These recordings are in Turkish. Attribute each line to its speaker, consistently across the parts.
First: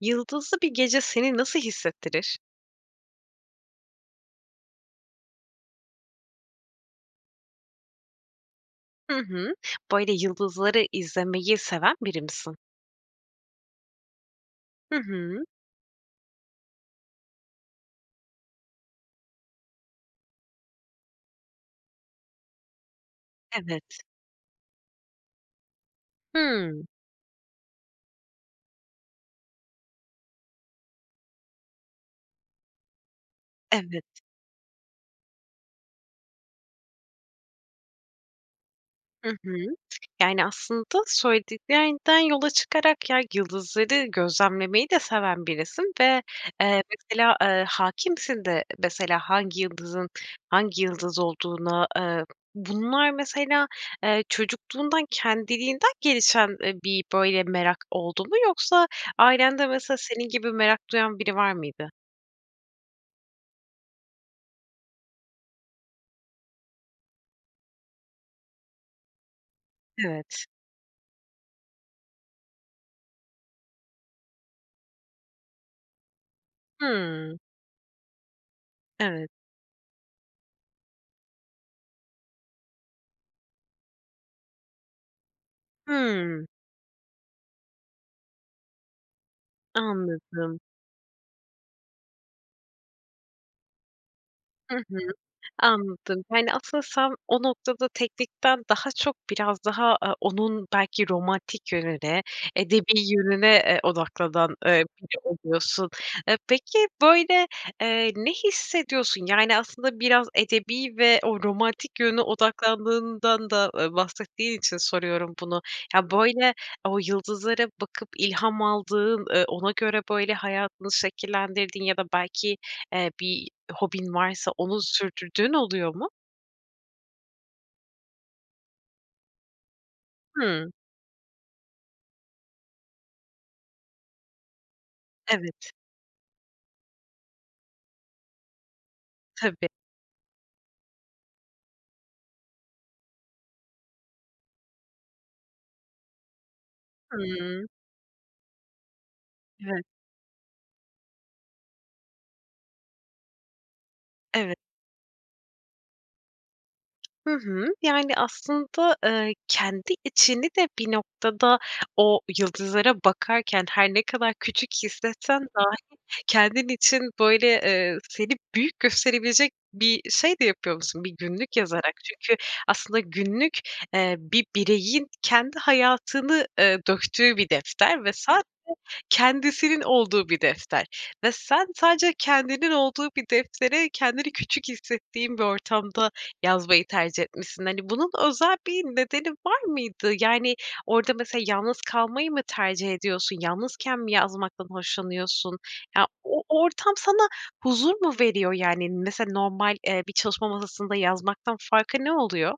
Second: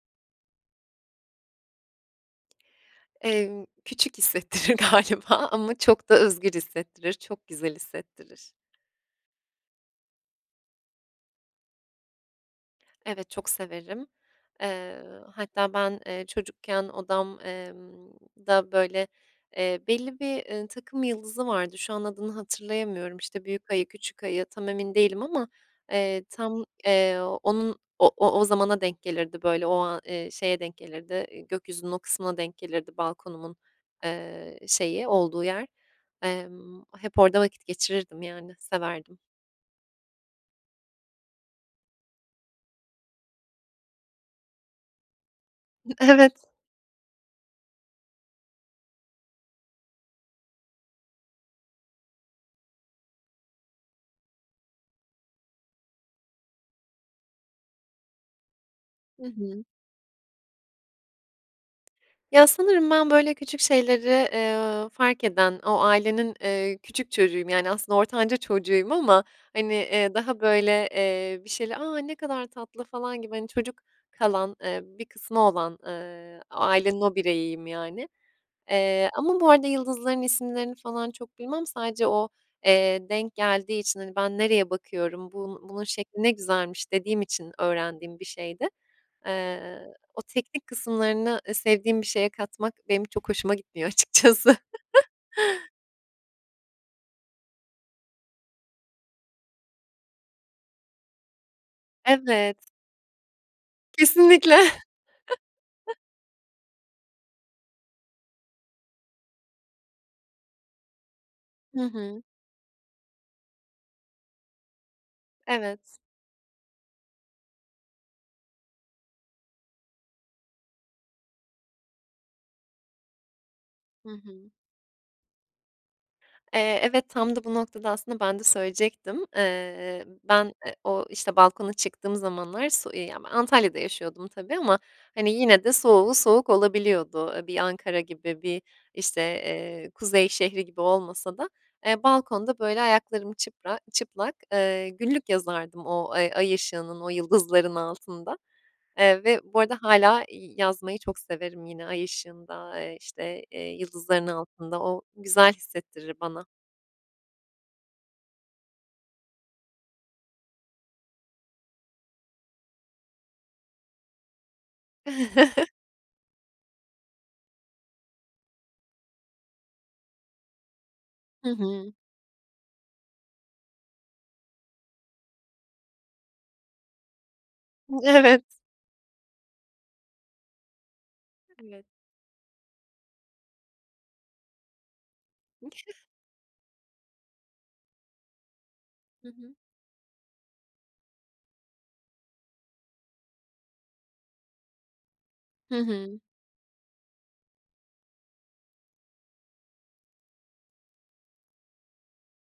Speaker 1: Yıldızlı bir gece seni nasıl hissettirir?
Speaker 2: Emm, küçük hissettirir galiba ama çok da özgür hissettirir, çok güzel hissettirir.
Speaker 1: Hı hı. Böyle, yıldızları izlemeyi seven biri misin?
Speaker 2: Evet, çok severim.
Speaker 1: Hı
Speaker 2: Eee,
Speaker 1: hı.
Speaker 2: hatta ben, eee, çocukken odam eee da, böyle, eee, belli bir, ııı, takım yıldızı vardı. Şu an adını hatırlayamıyorum, işte, büyük ayı,
Speaker 1: Evet.
Speaker 2: küçük ayı tam emin değilim ama, eee, tam,
Speaker 1: Hımm.
Speaker 2: eee, onun o o o zamana denk gelirdi, böyle, ooo, aaa, şeye denk gelirdi, iii, gökyüzünün o kısmına denk gelirdi balkonumun,
Speaker 1: Evet.
Speaker 2: eee, şeyi olduğu yer. Emm, hep orada vakit geçirirdim, yani, severdim.
Speaker 1: Hı hı. Yani, aslında söylediklerinden yola çıkarak, ya, yıldızları gözlemlemeyi de seven birisin ve,
Speaker 2: Evet.
Speaker 1: eee, mesela, eee, hâkimsin de, mesela, hangi yıldızın hangi yıldız olduğuna, eee, bunlar, mesela, eee, çocukluğundan kendiliğinden gelişen, ııı, bir böyle merak oldu mu? Yoksa
Speaker 2: Hı hı.
Speaker 1: ailende, mesela, senin gibi merak duyan biri var mıydı?
Speaker 2: Ya, sanırım ben, böyle, küçük şeyleri, eee, fark eden, o ailenin, eee, küçük çocuğuyum, yani, aslında ortanca çocuğuyum ama, hani, eee, daha,
Speaker 1: Evet.
Speaker 2: böyle, eee, bir şeyle, "A, ne kadar tatlı!" falan gibi, hani, çocuk kalan, eee, bir kısmı olan, ııı, ailenin o
Speaker 1: Hımm.
Speaker 2: bireyiyim, yani. Eee,
Speaker 1: Evet.
Speaker 2: ama bu arada yıldızların isimlerini falan çok bilmem. Sadece o, eee, denk geldiği için, hani, "Ben nereye bakıyorum, bun bunun şekli ne
Speaker 1: Hımm.
Speaker 2: güzelmiş." dediğim için öğrendiğim bir şeydi. Eee, o
Speaker 1: Anladım.
Speaker 2: teknik kısımlarını sevdiğim bir şeye katmak benim çok hoşuma gitmiyor açıkçası.
Speaker 1: Hı hı. Anladım. Yani, asıl sen o noktada teknikten daha çok biraz daha, aaa, onun belki romantik yönüne,
Speaker 2: Evet.
Speaker 1: edebî yönüne, eee, odaklanan,
Speaker 2: Kesinlikle.
Speaker 1: eee, biri oluyorsun. E, peki, böyle, eee, ne hissediyorsun? Yani, aslında biraz edebî ve o
Speaker 2: Hı
Speaker 1: romantik yöne
Speaker 2: hı.
Speaker 1: odaklandığından da bahsettiğin için soruyorum bunu.
Speaker 2: Evet.
Speaker 1: Ya, böyle, o yıldızlara bakıp ilham aldığın, ııı, ona göre, böyle, hayatını şekillendirdiğin ya da belki, eee, bir
Speaker 2: Hı
Speaker 1: hobin varsa
Speaker 2: hı.
Speaker 1: onu sürdürdüğün oluyor mu?
Speaker 2: Eee, evet. Tam da bu noktada aslında ben de söyleyecektim. Eee, ben,
Speaker 1: Hımm.
Speaker 2: e o, işte, balkona çıktığım zamanlar [unintelligible] Antalya'da yaşıyordum tabii ama, hani, yine
Speaker 1: Evet.
Speaker 2: de soğuğu soğuk olabiliyordu. Bir Ankara gibi, bir işte,
Speaker 1: Tabii.
Speaker 2: eee, kuzey şehri gibi olmasa da, eee, balkonda, böyle, ayaklarım çıpra çıplak, ııı, günlük yazardım o ay ay ışığının, o
Speaker 1: Hımm.
Speaker 2: yıldızların altında. Eee, ve bu arada
Speaker 1: [unintelligible]
Speaker 2: hâlâ, iii, yazmayı çok severim yine ay ışığında, eee, işte, eee, yıldızların
Speaker 1: Evet.
Speaker 2: altında. O güzel hissettirir bana.
Speaker 1: Hı hı. Yani, aslında, eee, kendi içini de bir noktada o yıldızlara bakarken her ne kadar küçük hissetsen dahi kendin için, böyle, eee, seni büyük gösterebilecek bir şey de yapıyormuşsun bir
Speaker 2: Hı
Speaker 1: günlük
Speaker 2: hı.
Speaker 1: yazarak. Çünkü aslında günlük, eee, bir bireyin kendi hayatını, eee, döktüğü bir defter ve
Speaker 2: Evet.
Speaker 1: sadece kendisinin olduğu bir defter ve sen
Speaker 2: Evet.
Speaker 1: sadece kendinin olduğu bir deftere kendini küçük hissettiğin bir ortamda yazmayı tercih etmişsin. Hani, bunun özel bir
Speaker 2: Hı
Speaker 1: nedeni
Speaker 2: hı.
Speaker 1: var mıydı? Yani, orada mesela yalnız kalmayı mı tercih ediyorsun? Yalnızken mi yazmaktan hoşlanıyorsun?
Speaker 2: Hı
Speaker 1: Ya,
Speaker 2: hı.
Speaker 1: o ortam sana huzur mu veriyor? Yani, mesela normal, eee, bir çalışma masasında yazmaktan farkı ne oluyor?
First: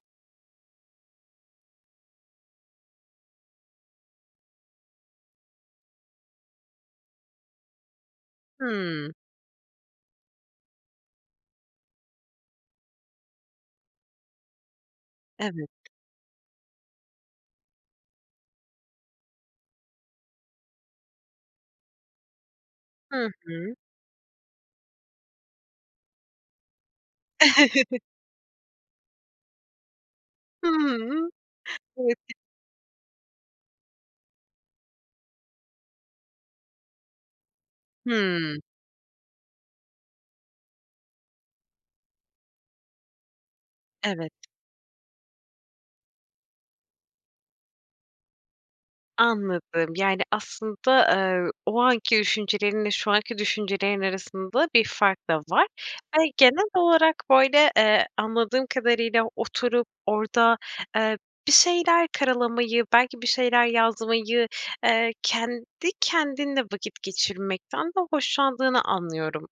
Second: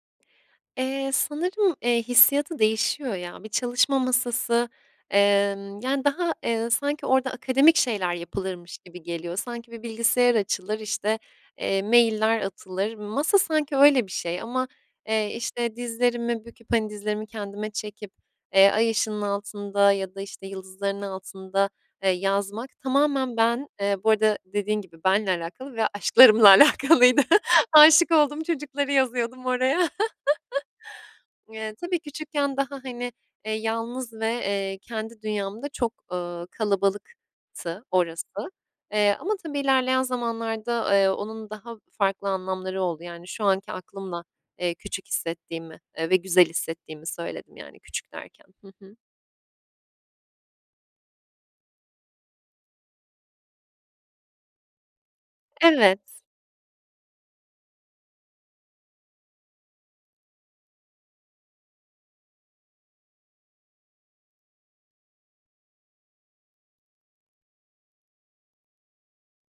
Speaker 2: Eee, sanırım, eee, hissiyatı değişiyor ya. Bir çalışma masası, emm, yani, daha, eee, sanki orada akademik şeyler yapılırmış gibi
Speaker 1: Hımm.
Speaker 2: geliyor. Sanki bir bilgisayar açılır, işte, eee, mailler atılır. Masa sanki öyle bir şey ama, eee,
Speaker 1: Evet.
Speaker 2: işte, dizlerimi büküp, hani, dizlerimi kendime çekip, eee, ay ışığının altında ya da, işte, yıldızların altında, ııı, yazmak
Speaker 1: Hı
Speaker 2: tamamen ben,
Speaker 1: hı.
Speaker 2: eee, bu arada dediğin gibi benle alakalı ve aşklarımla alakalıydı. Aşık olduğum çocukları yazıyordum oraya.
Speaker 1: Hımm.
Speaker 2: Eee, tabii,
Speaker 1: Evet. [unintelligible]
Speaker 2: küçükken daha, hani, eee, yalnız ve, eee, kendi dünyamda çok, ııı, kalabalıktı orası.
Speaker 1: Hımm.
Speaker 2: Eee, ama tabii ilerleyen zamanlarda, eee, onun daha farklı anlamları oldu. Yani, şu anki aklımla,
Speaker 1: Evet.
Speaker 2: eee, küçük hissettiğimi, eee, ve güzel hissettiğimi söyledim, yani küçük derken. Hı hı.
Speaker 1: Anladım. Yani, aslında, eee, o anki düşüncelerinle şu anki düşüncelerin arasında bir fark da var.
Speaker 2: Evet.
Speaker 1: Yani, genel olarak böyle, eee, anladığım kadarıyla oturup orada, eee, bir şeyler karalamayı, belki bir şeyler yazmayı, eee, kendi kendinle vakit geçirmekten de hoşlandığını anlıyorum.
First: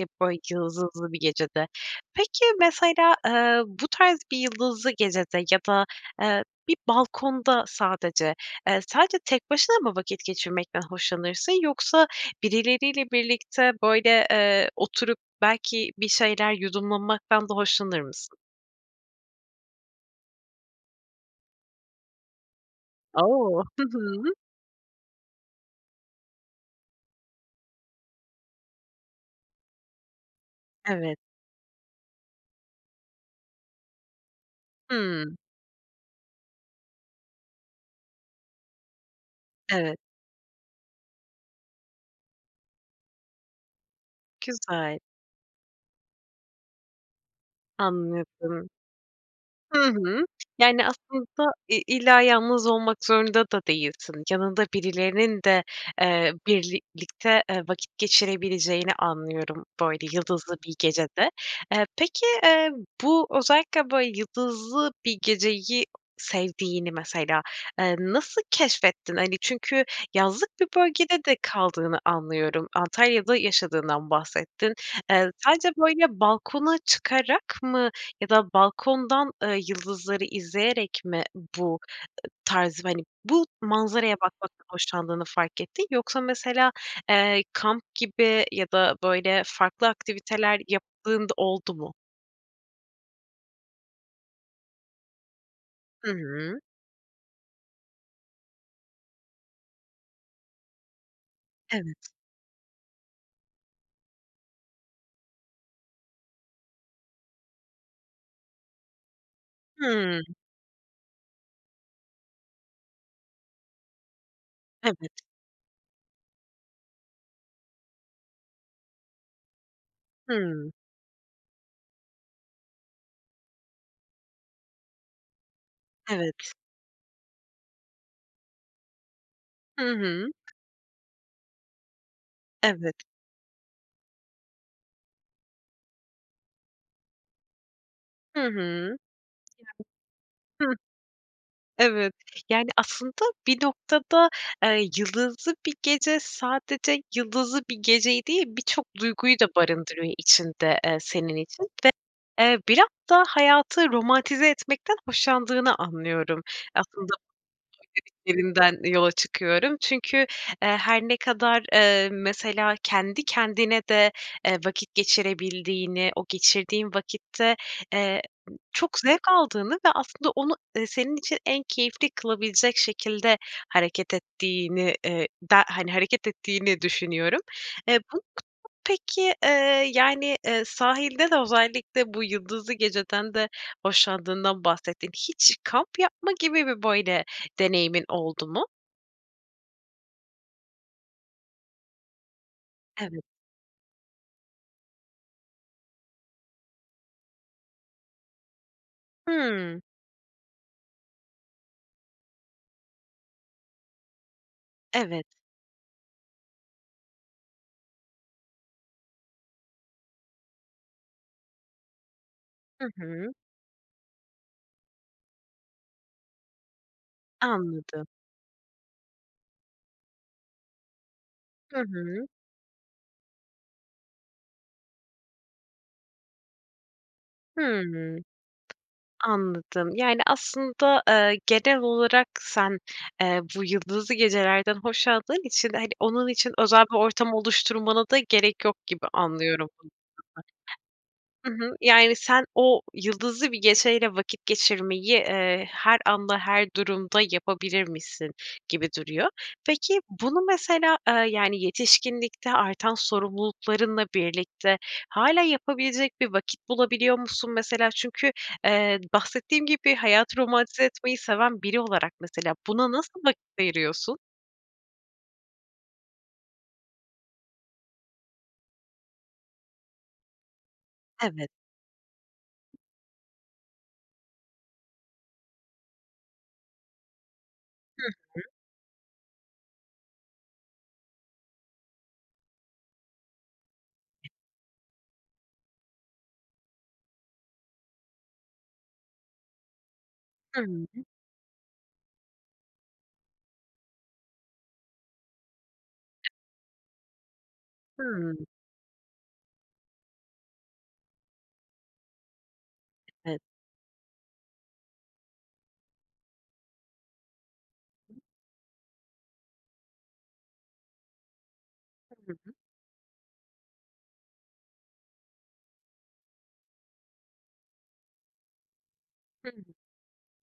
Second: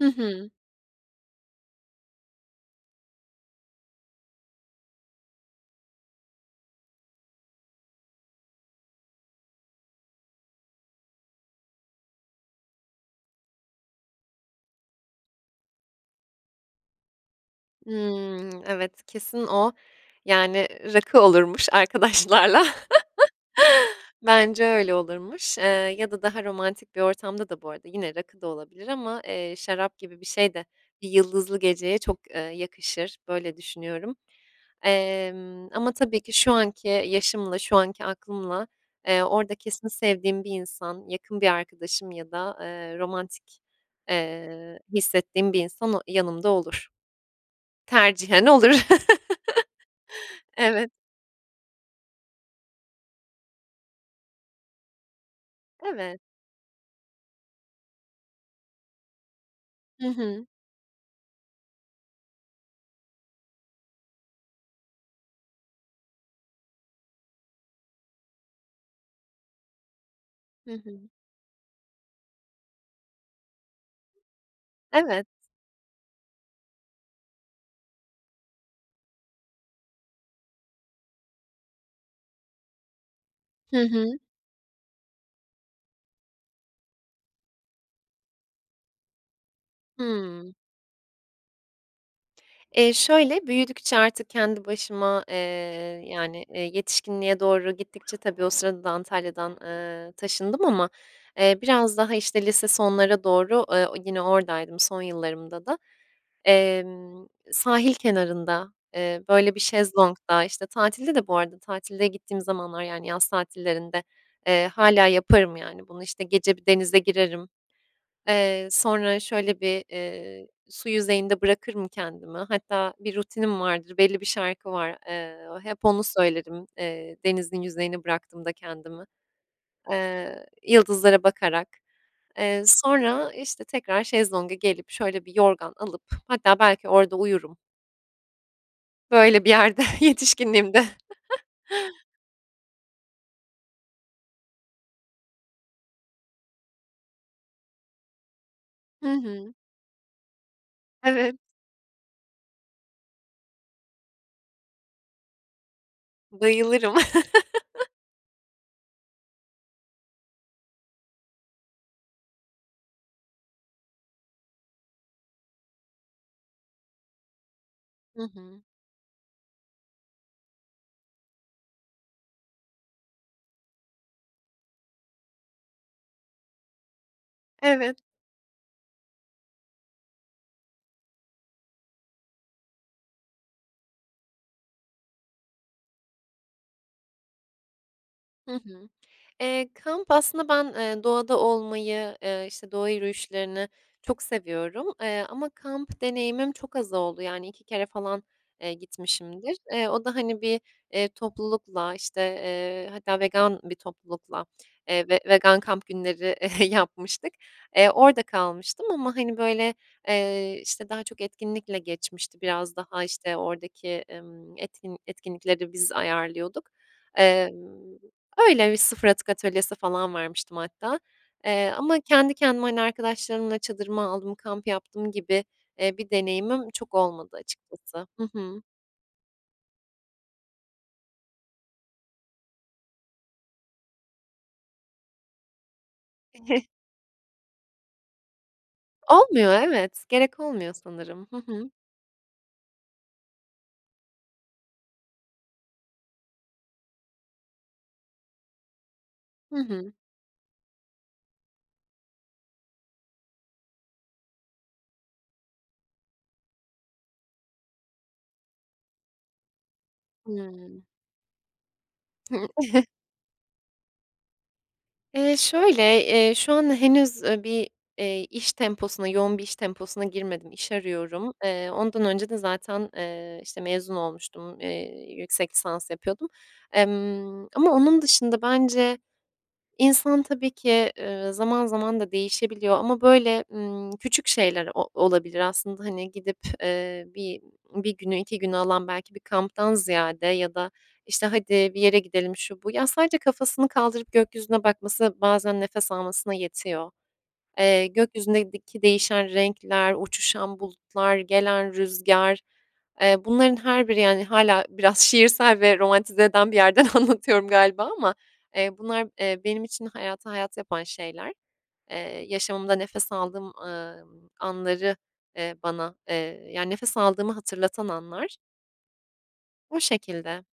Speaker 2: Hı
Speaker 1: böyle
Speaker 2: hı.
Speaker 1: yıldızlı bir gecede. Peki, mesela, eee, bu tarz bir yıldızlı gecede ya da, eee, bir balkonda sadece, eee, sadece tek başına mı vakit geçirmekten hoşlanırsın yoksa birileriyle birlikte, böyle, eee, oturup belki bir şeyler yudumlanmaktan da hoşlanır mısın?
Speaker 2: Hımm. Evet, kesin o, yani, rakı olurmuş arkadaşlarla.
Speaker 1: O! Hı hı.
Speaker 2: Bence, öyle, olurmuş, eee, ya da daha romantik bir ortamda da bu arada yine rakı da olabilir ama, eee, şarap gibi bir şey de bir
Speaker 1: Evet.
Speaker 2: yıldızlı geceye çok, ııı, yakışır. Böyle düşünüyorum.
Speaker 1: Hımm.
Speaker 2: Emm, ama tabii ki şu anki yaşımla şu anki aklımla, eee, orada kesin
Speaker 1: Evet.
Speaker 2: sevdiğim bir insan, yakın bir arkadaşım ya da, eee, romantik, eee,
Speaker 1: Güzel.
Speaker 2: hissettiğim bir insan o yanımda olur. Tercihen
Speaker 1: Anladım.
Speaker 2: olur.
Speaker 1: Hı hı. Yani,
Speaker 2: Evet.
Speaker 1: aslında i illa yalnız olmak zorunda da değilsin. Yanında birilerinin de,
Speaker 2: Evet.
Speaker 1: eee, birlikte eee, vakit geçirebileceğini anlıyorum
Speaker 2: Hı
Speaker 1: böyle
Speaker 2: hı.
Speaker 1: yıldızlı bir gecede. Eee, peki, eee, bu özellikle böyle yıldızlı bir geceyi sevdiğini mesela, eee, nasıl keşfettin? Hani, çünkü yazlık bir
Speaker 2: Hı hı.
Speaker 1: bölgede de kaldığını anlıyorum. Antalya'da yaşadığından bahsettin.
Speaker 2: Evet.
Speaker 1: Eee, sadece böyle balkona çıkarak mı ya da balkondan, ııı, yıldızları izleyerek mi bu tarzı, hani, bu
Speaker 2: Hı
Speaker 1: manzaraya
Speaker 2: hı.
Speaker 1: bakmaktan hoşlandığını fark ettin? Yoksa mesela, eee, kamp gibi ya da, böyle, farklı
Speaker 2: Hımm.
Speaker 1: aktiviteler yaptığın da oldu mu?
Speaker 2: Eee, şöyle, büyüdükçe artık kendi başıma, eee,
Speaker 1: Hı
Speaker 2: yani, eee,
Speaker 1: hı.
Speaker 2: yetişkinliğe doğru gittikçe tabii o sırada da Antalya'dan, ııı, taşındım ama, eee, biraz
Speaker 1: Evet.
Speaker 2: daha, işte, lise sonlara doğru, ııı, o yine oradaydım son yıllarımda da. Emm, sahil kenarında, eee, böyle, bir
Speaker 1: Hımm.
Speaker 2: şezlongda, işte, tatilde de bu arada tatilde gittiğim zamanlar, yani, yaz tatillerinde, eee, hâlâ
Speaker 1: Evet.
Speaker 2: yaparım, yani, bunu. İşte, gece bir denize girerim. Eee, sonra, şöyle, bir, eee,
Speaker 1: Hımm.
Speaker 2: su yüzeyinde bırakırım kendimi. Hatta bir rutinim vardır, belli bir şarkı var. Eee, hep onu
Speaker 1: Evet.
Speaker 2: söylerim, eee, denizin yüzeyine bıraktığımda kendimi.
Speaker 1: Hı hı.
Speaker 2: Eee, yıldızlara bakarak. Eee,
Speaker 1: Evet.
Speaker 2: sonra, işte, tekrar şezlonga gelip, şöyle, bir yorgan alıp hatta belki orada uyurum.
Speaker 1: Hı hı. [unintelligible]
Speaker 2: Böyle bir yerde.
Speaker 1: Hıh.
Speaker 2: Yetişkinliğimde.
Speaker 1: Evet. Yani, aslında bir noktada, eee, yıldızlı bir gece sadece yıldızlı bir geceyi değil, birçok
Speaker 2: Hı
Speaker 1: duyguyu da
Speaker 2: hı.
Speaker 1: barındırıyor içinde, eee, senin
Speaker 2: Evet.
Speaker 1: için ve, eee, biraz da hayatı romantize etmekten hoşlandığını anlıyorum.
Speaker 2: Bayılırım.
Speaker 1: Aslında bu söylediklerinden yola çıkıyorum. Çünkü, eee, her ne kadar, eee, mesela kendi kendine de, eee, vakit geçirebildiğini, o geçirdiğin vakitte, eee,
Speaker 2: Hı hı.
Speaker 1: çok zevk aldığını ve aslında onu, eee, senin için en keyifli kılabilecek şekilde hareket ettiğini, eee, de, hani, hareket ettiğini düşünüyorum.
Speaker 2: Evet.
Speaker 1: Eee, [unintelligible] peki, yani, eee, sahilde de özellikle bu yıldızlı geceden de hoşlandığından bahsettin. Hiç kamp yapma gibi bir böyle deneyimin oldu
Speaker 2: Hı
Speaker 1: mu?
Speaker 2: hı. Eee, kamp aslında ben, eee, doğada olmayı, eee, işte, doğa
Speaker 1: Evet.
Speaker 2: yürüyüşlerini çok seviyorum. Eee, ama kamp deneyimim çok az oldu, yani, 2 kere falan, eee, gitmişimdir.
Speaker 1: Hımm.
Speaker 2: Eee, o da, hani, bir, eee, toplulukla, işte, eee, hatta vegan bir toplulukla, eee, ve
Speaker 1: Evet.
Speaker 2: vegan kamp günleri yapmıştık. Eee, orada kalmıştım ama, hani, böyle, eee, işte, daha çok etkinlikle geçmişti. Biraz
Speaker 1: Hı
Speaker 2: daha,
Speaker 1: hı.
Speaker 2: işte, oradaki, ımm, etkin etkinlikleri biz ayarlıyorduk. Emm,
Speaker 1: Anladım.
Speaker 2: öyle. Bir 0 atık atölyesi falan vermiştim hatta, eee,
Speaker 1: Hı
Speaker 2: ama
Speaker 1: hı.
Speaker 2: kendi kendime, hani, arkadaşlarımla çadırımı aldım, kamp yaptım gibi, eee, bir deneyimim çok olmadı açıkçası.
Speaker 1: Hımm.
Speaker 2: Hı hı.
Speaker 1: Anladım. Yani, aslında, eee, genel olarak sen, eee, bu yıldızlı gecelerden hoşladığın için, hani, onun için özel bir ortam oluşturmana da gerek yok gibi
Speaker 2: Olmuyor,
Speaker 1: anlıyorum. [unintelligible]
Speaker 2: evet. Gerek olmuyor sanırım. Hı
Speaker 1: Hı
Speaker 2: hı.
Speaker 1: hı. Yani, sen o yıldızlı bir geceyle vakit geçirmeyi, eee, her anda her durumda yapabilirmişsin gibi duruyor.
Speaker 2: Hı hı.
Speaker 1: Peki, bunu mesela, ııı, yani, yetişkinlikte artan sorumluluklarınla birlikte hâlâ yapabilecek bir vakit bulabiliyor musun mesela? Çünkü, eee, bahsettiğin gibi hayatı romantize
Speaker 2: Hımm.
Speaker 1: etmeyi seven biri olarak mesela buna nasıl vakit ayırıyorsun?
Speaker 2: Eee, şöyle, eee, şu an henüz, ııı, bir, eee, iş temposuna, yoğun bir iş temposuna girmedim, iş arıyorum.
Speaker 1: Evet.
Speaker 2: Eee, ondan önce de zaten, eee, işte, mezun olmuştum, eee, yüksek lisans yapıyordum, emm, ama onun
Speaker 1: Hı
Speaker 2: dışında
Speaker 1: hı.
Speaker 2: bence insan tabii ki, ııı, zaman zaman da değişebiliyor ama, böyle, ımm, küçük şeyler o olabilir aslında. Hani, gidip, eee, bi bir günü, 2 günü alan belki bir kamptan ziyade ya da,
Speaker 1: Hıı.
Speaker 2: işte, hadi bir yere gidelim şu bu, ya sadece kafasını kaldırıp gökyüzüne bakması bazen nefes almasına yetiyor. Eee,
Speaker 1: Hımm.
Speaker 2: gökyüzündeki değişen renkler, uçuşan bulutlar, gelen rüzgar, eee,
Speaker 1: Evet.
Speaker 2: bunların her biri, yani, hâlâ biraz şiirsel ve romantize eden bir yerden anlatıyorum galiba ama,
Speaker 1: [unintelligible]
Speaker 2: eee, bunlar, eee, benim için hayatı hayat yapan şeyler. Eee,
Speaker 1: Hımm.
Speaker 2: yaşamımda nefes aldığım, ııı, anları, eee, bana, eee, yani, nefes aldığımı hatırlatan anlar.
Speaker 1: Hımm.
Speaker 2: O şekilde.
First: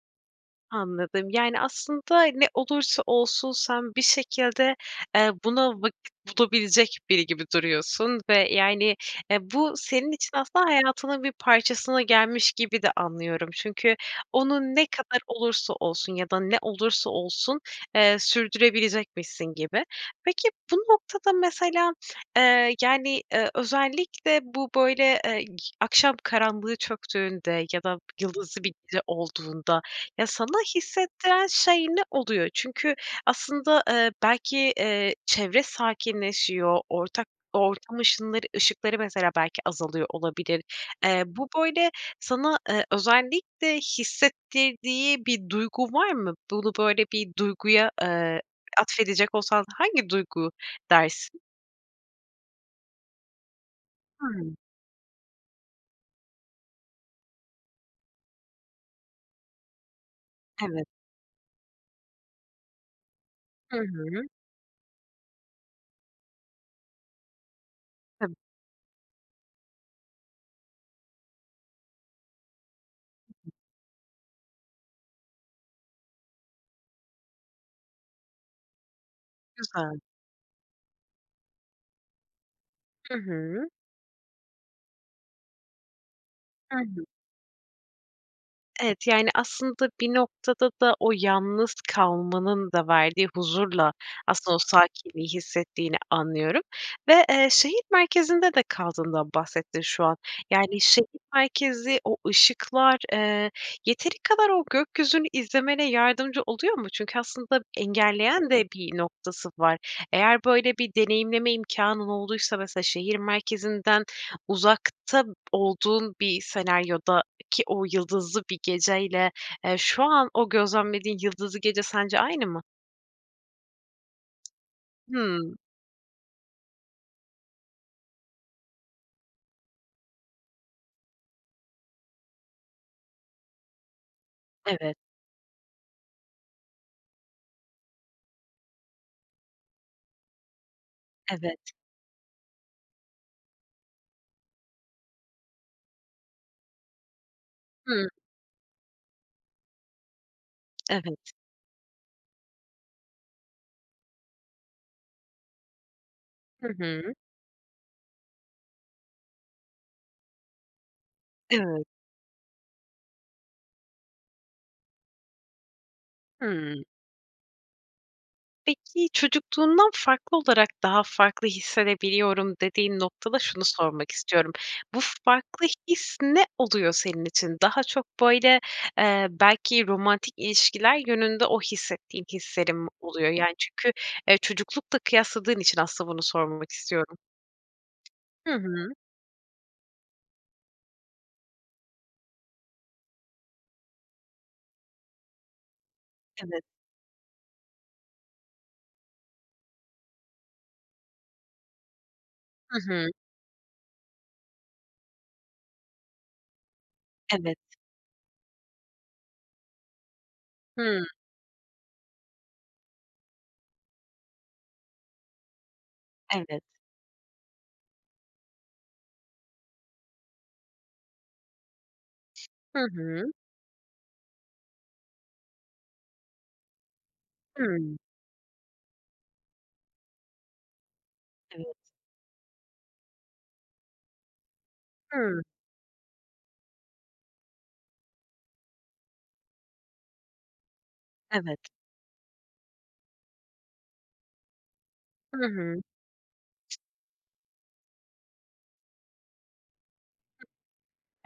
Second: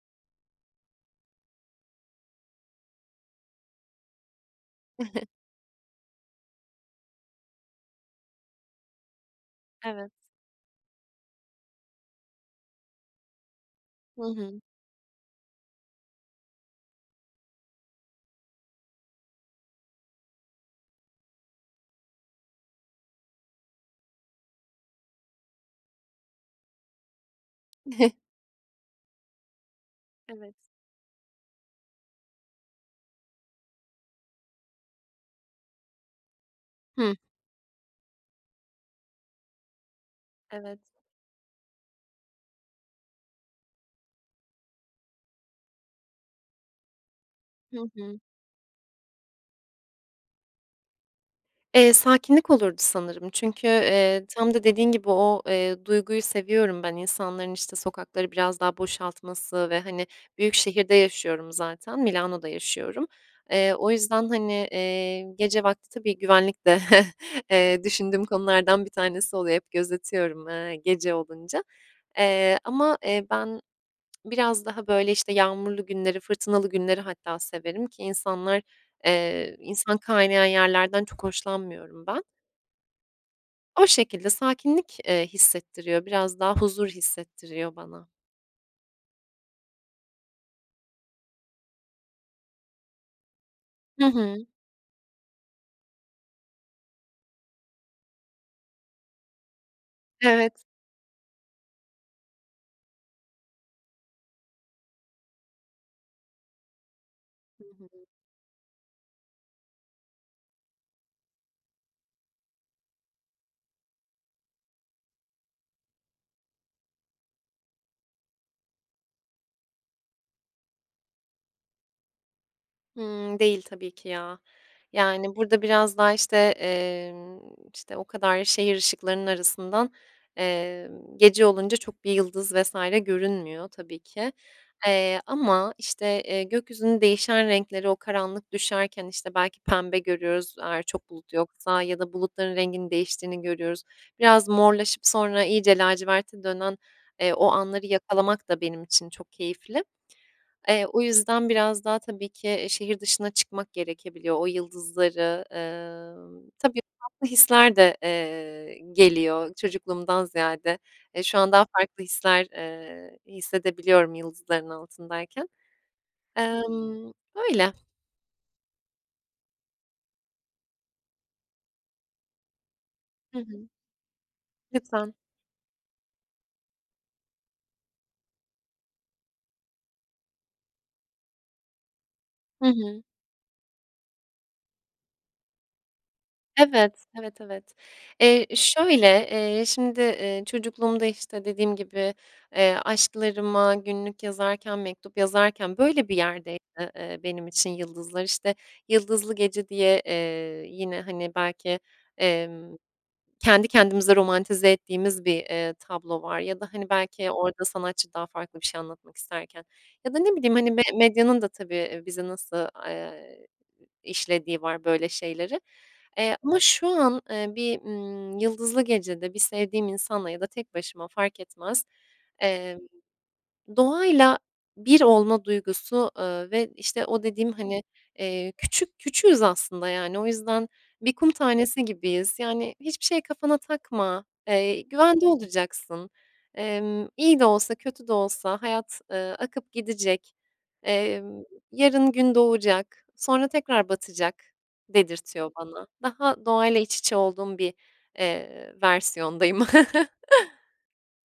Speaker 1: Anladım. Yani, aslında ne olursa olsun sen bir şekilde, eee, buna vakit bulabilecek biri gibi duruyorsun ve, yani, eee, bu
Speaker 2: Evet.
Speaker 1: senin için aslında hayatının bir parçasına gelmiş gibi de anlıyorum. Çünkü
Speaker 2: Hı hı.
Speaker 1: onu ne kadar olursa olsun ya da ne olursa olsun, eee, sürdürebilecekmişsin gibi. Peki, bu noktada mesela, eee, yani, ııı, özellikle bu, böyle, ııı, g akşam karanlığı çöktüğünde ya da yıldızlı bir gece olduğunda ya
Speaker 2: Evet.
Speaker 1: sana hissettiren şey ne oluyor? Çünkü aslında, eee, belki, eee, çevre sakinleşiyor,
Speaker 2: Hıı.
Speaker 1: ortak ortam ışınları ışıkları mesela belki azalıyor olabilir.
Speaker 2: Evet.
Speaker 1: Eee, bu, böyle, sana, eee, özellikle hissettirdiği bir duygu var mı? Bunu, böyle, bir
Speaker 2: Hı
Speaker 1: duyguya,
Speaker 2: hı.
Speaker 1: eee, atfedecek olsan hangi duygu dersin?
Speaker 2: Eee, sakinlik olurdu sanırım çünkü, eee, tam
Speaker 1: Hımm.
Speaker 2: da dediğin gibi o, eee, duyguyu seviyorum ben, insanların, işte, sokakları biraz daha boşaltması ve, hani, büyük
Speaker 1: Evet.
Speaker 2: şehirde yaşıyorum zaten. Milano'da yaşıyorum. Eee,
Speaker 1: Hı
Speaker 2: o
Speaker 1: hı.
Speaker 2: yüzden, hani, eee, gece vakti tabii güvenlik de, eee, düşündüğüm
Speaker 1: Tabii.
Speaker 2: konulardan bir tanesi oluyor hep gözetiyorum, ııı, gece olunca. Eee, ama, eee, ben biraz daha, böyle, işte, yağmurlu günleri, fırtınalı günleri hatta severim ki insanlar, eee, insan
Speaker 1: Güzel.
Speaker 2: kaynayan yerlerden çok hoşlanmıyorum ben.
Speaker 1: Hı hı.
Speaker 2: O şekilde sakinlik, eee, hissettiriyor, biraz daha
Speaker 1: Hı
Speaker 2: huzur
Speaker 1: hı.
Speaker 2: hissettiriyor bana.
Speaker 1: Evet. Yani, aslında bir noktada da o yalnız kalmanın da verdiği huzurla
Speaker 2: Hı hı.
Speaker 1: aslında o sakinliği hissettiğini anlıyorum ve, eee, şehir merkezinde de kaldığından bahsettin şu an.
Speaker 2: Evet.
Speaker 1: Yani, şehir merkezi o ışıklar, eee, yeteri kadar o gökyüzünü izlemene yardımcı oluyor mu? Çünkü aslında
Speaker 2: Hı hı.
Speaker 1: engelleyen de bir noktası var. Eğer böyle bir deneyimleme imkânın olduysa mesela şehir merkezinden uzakta olduğun bir senaryodaki o yıldızlı bir geceyle, eee, şu an o gözlemlediğin yıldızlı gece sence aynı mı?
Speaker 2: Hımm, değil tabii ki ya. Yani,
Speaker 1: Hımm.
Speaker 2: burada biraz daha, işte, emm, işte, o kadar şehir ışıklarının arasından, emm, gece olunca çok bir yıldız vs. görünmüyor, tabii ki,
Speaker 1: Evet.
Speaker 2: eee, ama, işte, eee, gökyüzünün değişen renkleri o karanlık düşerken, işte, belki pembe görüyoruz eğer çok bulut
Speaker 1: Evet.
Speaker 2: yoksa ya da bulutların renginin değiştiğini görüyoruz. Biraz morlaşıp sonra iyice laciverte dönen, eee, o anları
Speaker 1: Hımm.
Speaker 2: yakalamak da benim için çok keyifli. Eee, o
Speaker 1: Evet.
Speaker 2: yüzden biraz daha, tabii ki, şehir dışına çıkmak gerekebiliyor. O yıldızları, ııı
Speaker 1: Hı
Speaker 2: Tabii,
Speaker 1: hı.
Speaker 2: farklı hisler de, eee, geliyor çocukluğumdan ziyade. Eee, şu an daha
Speaker 1: Evet.
Speaker 2: farklı hisler, eee, hissedebiliyorum yıldızların altındayken.
Speaker 1: Hımm.
Speaker 2: Emm, öyle.
Speaker 1: Peki, çocukluğundan farklı olarak daha farklı hissedebiliyorum dediğin noktada
Speaker 2: Hı
Speaker 1: şunu
Speaker 2: hı.
Speaker 1: sormak istiyorum, bu
Speaker 2: Lütfen.
Speaker 1: farklı his ne oluyor senin için? Daha çok, böyle, eee, belki romantik ilişkiler yönünde o hissettiğin
Speaker 2: Hı
Speaker 1: hislerin mi
Speaker 2: hı.
Speaker 1: oluyor? Yani, çünkü, eee, çocuklukla kıyasladığın için aslında bunu sormamak
Speaker 2: Evet.
Speaker 1: istiyorum.
Speaker 2: Evet, evet. Eee,
Speaker 1: Hı hı.
Speaker 2: şöyle, eee, şimdi, eee, çocukluğumda, işte, dediğim gibi, eee, aşklarıma günlük yazarken, mektup yazarken böyle bir yerdeydi,
Speaker 1: Evet.
Speaker 2: eee, benim için yıldızlar. İşte, Yıldızlı Gece diye, eee, yine, hani, belki, emm,
Speaker 1: Hı hı.
Speaker 2: kendi kendimize romantize ettiğimiz bir, eee, tablo var ya da, hani, belki
Speaker 1: Evet.
Speaker 2: orada sanatçı daha farklı bir şey anlatmak isterken ya da ne bileyim, hani, me
Speaker 1: Hıı.
Speaker 2: medyanın da tabii bizi nasıl, eee, işlediği var böyle şeyleri. Eee, ama
Speaker 1: Evet.
Speaker 2: şu an, eee, bir, ııı, yıldızlı gecede bir sevdiğim insanla ya da tek başıma fark etmez,
Speaker 1: Hı
Speaker 2: emm,
Speaker 1: hı.
Speaker 2: doğayla bir olma duygusu, eee, ve işte o dediğim, hani,
Speaker 1: Hıı.
Speaker 2: eee, küçük küçüğüz aslında yani. O yüzden bir kum
Speaker 1: Evet.
Speaker 2: tanesi gibiyiz, yani, hiçbir şey kafana takma, eee, güvende
Speaker 1: Hıı.
Speaker 2: olacaksın, emm, iyi de olsa kötü de olsa hayat, eee, akıp gidecek, emm,
Speaker 1: Evet.
Speaker 2: yarın gün doğacak, sonra tekrar batacak
Speaker 1: Hı
Speaker 2: dedirtiyor
Speaker 1: hı.
Speaker 2: bana. Daha doğayla iç içe olduğum bir, eee, versiyondayım.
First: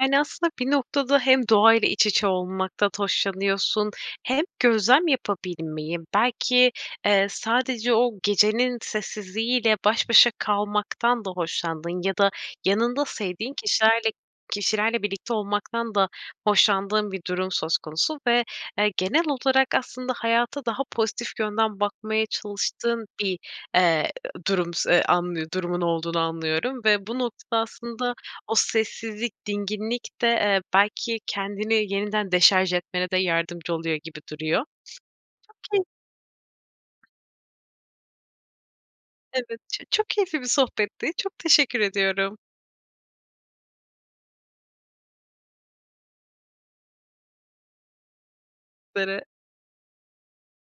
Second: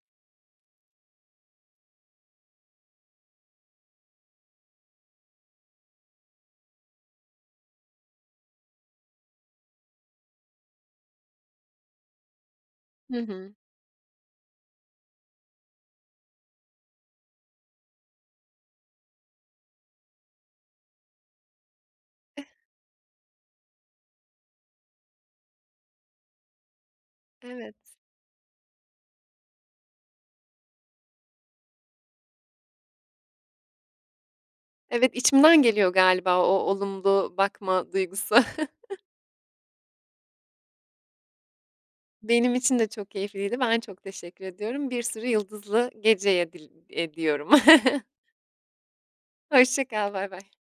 Speaker 1: Yani, aslında bir noktada hem doğayla iç içe olmaktan hoşlanıyorsun hem gözlem yapabilmeyi. Belki, eee, sadece o gecenin sessizliği ile baş başa kalmaktan da hoşlandığın ya da yanında
Speaker 2: Hı hı.
Speaker 1: sevdiğin kişilerle kişilerle birlikte olmaktan da hoşlandığın bir durum söz konusu ve, eee, genel olarak aslında hayata daha pozitif yönden bakmaya
Speaker 2: [unintelligible]
Speaker 1: çalıştığın bir, eee, durum s anlı durumun olduğunu anlıyorum ve bu notada
Speaker 2: Evet.
Speaker 1: aslında o sessizlik, dinginlikte, eee, belki kendini yeniden deşarj etmene de yardımcı oluyor gibi duruyor.
Speaker 2: Evet, içimden
Speaker 1: [unintelligible]
Speaker 2: geliyor galiba o olumlu bakma duygusu.
Speaker 1: Evet, ço çok keyifli bir sohbetti. Çok teşekkür ediyorum.
Speaker 2: Benim için de çok keyifliydi, ben çok teşekkür ediyorum. Bir sürü yıldızlı gece edil ediyorum.
Speaker 1: [unintelligible]
Speaker 2: Hoşça kal, baybay.